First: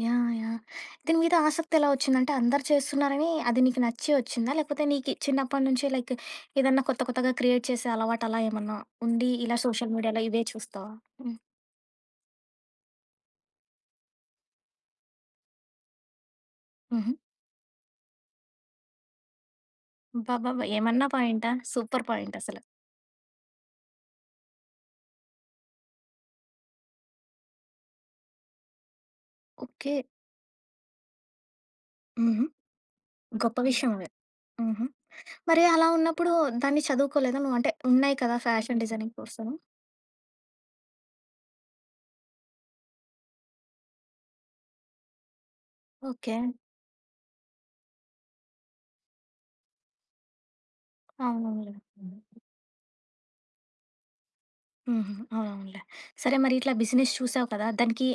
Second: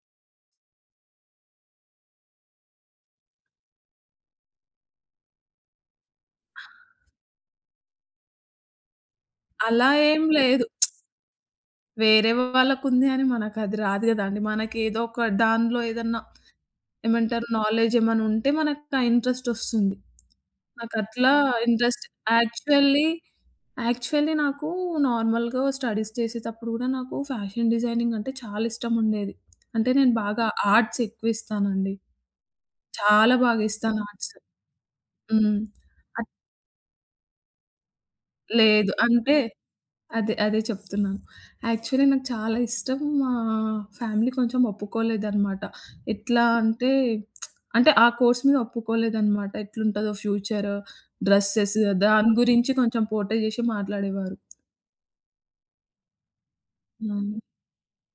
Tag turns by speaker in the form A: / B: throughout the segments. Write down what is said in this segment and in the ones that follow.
A: Yeah! Yeah! దీని మీద ఆసక్తి ఎలా వచ్చింది అంటే, అందరూ చేస్తున్నారని అది నీకు నచ్చి వచ్చిందా? లేకపోతే నీకు చిన్నప్పటి నుంచి లైక్ ఏదన్నా కొత్త కొత్తగా క్రియేట్ చేసే అలవాటలా ఏమన్నా ఉండి, ఇలా
B: అలా
A: సోషల్ మీడియాలో
B: ఏమి
A: ఇవే
B: లేదు.
A: చూస్తావా? హ్మ్.
B: వేరే వాళ్ళకుంది అని మనకు అది రాదు గదండీ! మనకేదో ఒక దాన్లో ఏదన్నా
A: హుహు.
B: ఏమంటారు నాలెజ్ ఏమన్నా ఉంటే మనకు ఆ ఇంట్రెస్ట్ వస్తుంది.
A: అబ్బబ్బబ్బా! ఏమన్నా
B: నాకట్లా
A: పాయింటా! సూపర్
B: ఇంట్రెస్ట్
A: పాయింటసలు.
B: యాక్చువల్లీ, యాక్చువల్లీ నాకు నార్మల్‌గా స్టడీస్ చేసేతప్పుడు కూడా నాకు ఫ్యాషన్ డిజైనింగ్ అంటే చాలా ఇష్టముండేది. అంటే
A: ఓకె.
B: నేను బాగా ఆర్ట్స్ ఎక్కువిస్తానండి.
A: హుహు.
B: చాలా
A: గొప్ప
B: బాగా
A: విషయం
B: ఇస్తాను
A: అది.
B: ఆర్ట్స్.
A: హుహు.
B: హ్మ్.
A: మరి అలా
B: అట్
A: ఉన్నప్పుడు దాన్ని చదువుకోలేదా నువ్వు అంటే, ఉన్నాయి కదా! ఫ్యాషన్
B: లేదు.
A: డిజైనింగ్
B: అంటే
A: కోర్సులు?
B: అదే, అదే చెప్తున్నా. యాక్చువల్లి నాకు చాలా ఇష్టం. మా ఫ్యామిలీ కొంచెం ఒప్పుకోలేదనమాట.
A: ఓకె.
B: ఎట్లా అంటే అంటే ఆ కోర్స్ మీద ఒప్పుకోలేదనమాట. ఎట్లుంటదో ఫ్యూచరు,
A: అవునవునులే.
B: డ్రెసెస్
A: హ్మ్.
B: దాని గురించి కొంచెం పోట్రే చేశి మాట్లాడేవారు.
A: హుహు. అవునవునులే. సరే మరిట్లా బిజినెస్
B: హ్మ్.
A: చూసావు కదా! దానికి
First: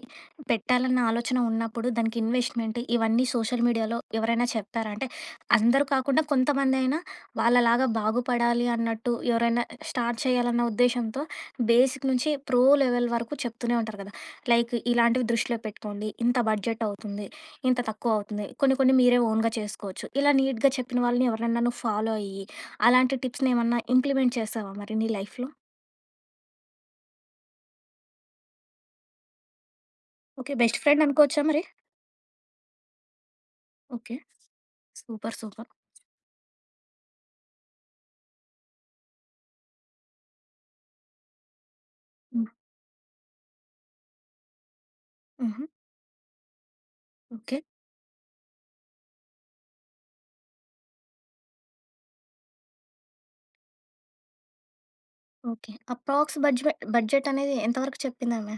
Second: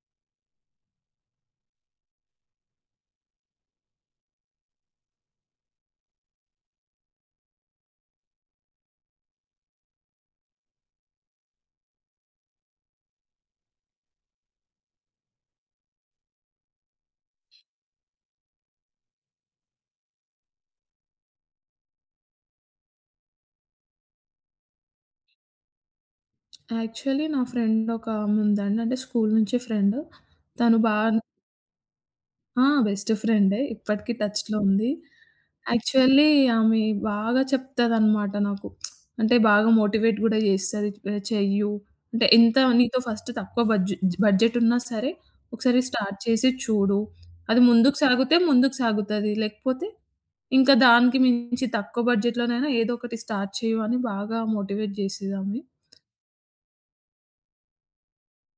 A: పెట్టాలన్న ఆలోచన ఉన్నప్పుడు, దానికి ఇన్వెస్ట్‌మెంట్ ఇవన్నీ సోషల్ మీడియాలో ఎవరైనా చెప్పారా? అంటే అందరూ కాకుండా కొంతమందైనా వాళ్ళలాగా బాగుపడాలి అన్నట్టు, ఎవరైనా స్టార్ట్ చేయాలన్న ఉద్దేశ్యంతో బేసిక్ నుంచి ప్రో లెవెల్ వరకు చెప్తూనే ఉంటారు కదా! లైక్ ఇలాంటివి దృష్టిలో పెట్టుకోండి, ఇంత బడ్జెట్ అవుతుంది, ఇంత తక్కువౌతుంది కొన్ని కొన్ని మీరే ఓన్‌గా చేసుకోవచ్చు. ఇలా నీట్‌గా చెప్పిన వాళ్ళని ఎవరినైనా నువ్వు ఫాలో అయ్యి, అలాంటి టిప్స్‌నేమన్నా ఇంప్లిమెంట్ చేశావా మరి, నీ లైఫ్‌లో?
B: యాక్చువల్లి నా ఫ్రెండ్ ఒకామె ఉందండి. అంటే స్కూలు నుంచి ఫ్రెండ్.
A: ఓకె. బెస్ట్
B: తను
A: ఫ్రెండ్
B: బాన్
A: అనుకోవచ్చా మరి?
B: ఆ! బెస్ట్ ఫ్రెండే. ఇప్పటికీ
A: ఓకె.
B: టచ్‌లో ఉంది.
A: Super, super!
B: యాక్చువల్లి ఆమె బాగా చెప్తదనమాట నాకు. అంటే బాగా మోటివేట్ కూడా చేస్తది. చెయ్యు, అంటే,
A: హ్మ్.
B: "ఎంత నీతో ఫస్ట్ తక్కువ బడ్జు బడ్జెట్ ఉన్నా సరే,
A: హుహు.
B: ఒకసారి స్టార్ట్ చేసి చూడు.
A: ఓకె.
B: అది ముందుకు సాగితే ముందుకు సాగుతది. లేకపోతే ఇంకా దానికి మించి తక్కువ బడ్జెట్‌లోనైనా ఏదో ఒకటి స్టార్ట్ చెయ్యు," అని బాగా మోటివేట్ జేసేదామె.
A: ఓకె. అప్రాక్స్ బడ్జెవె బడ్జెటనేది ఎంతవరకు చెప్పిందామె?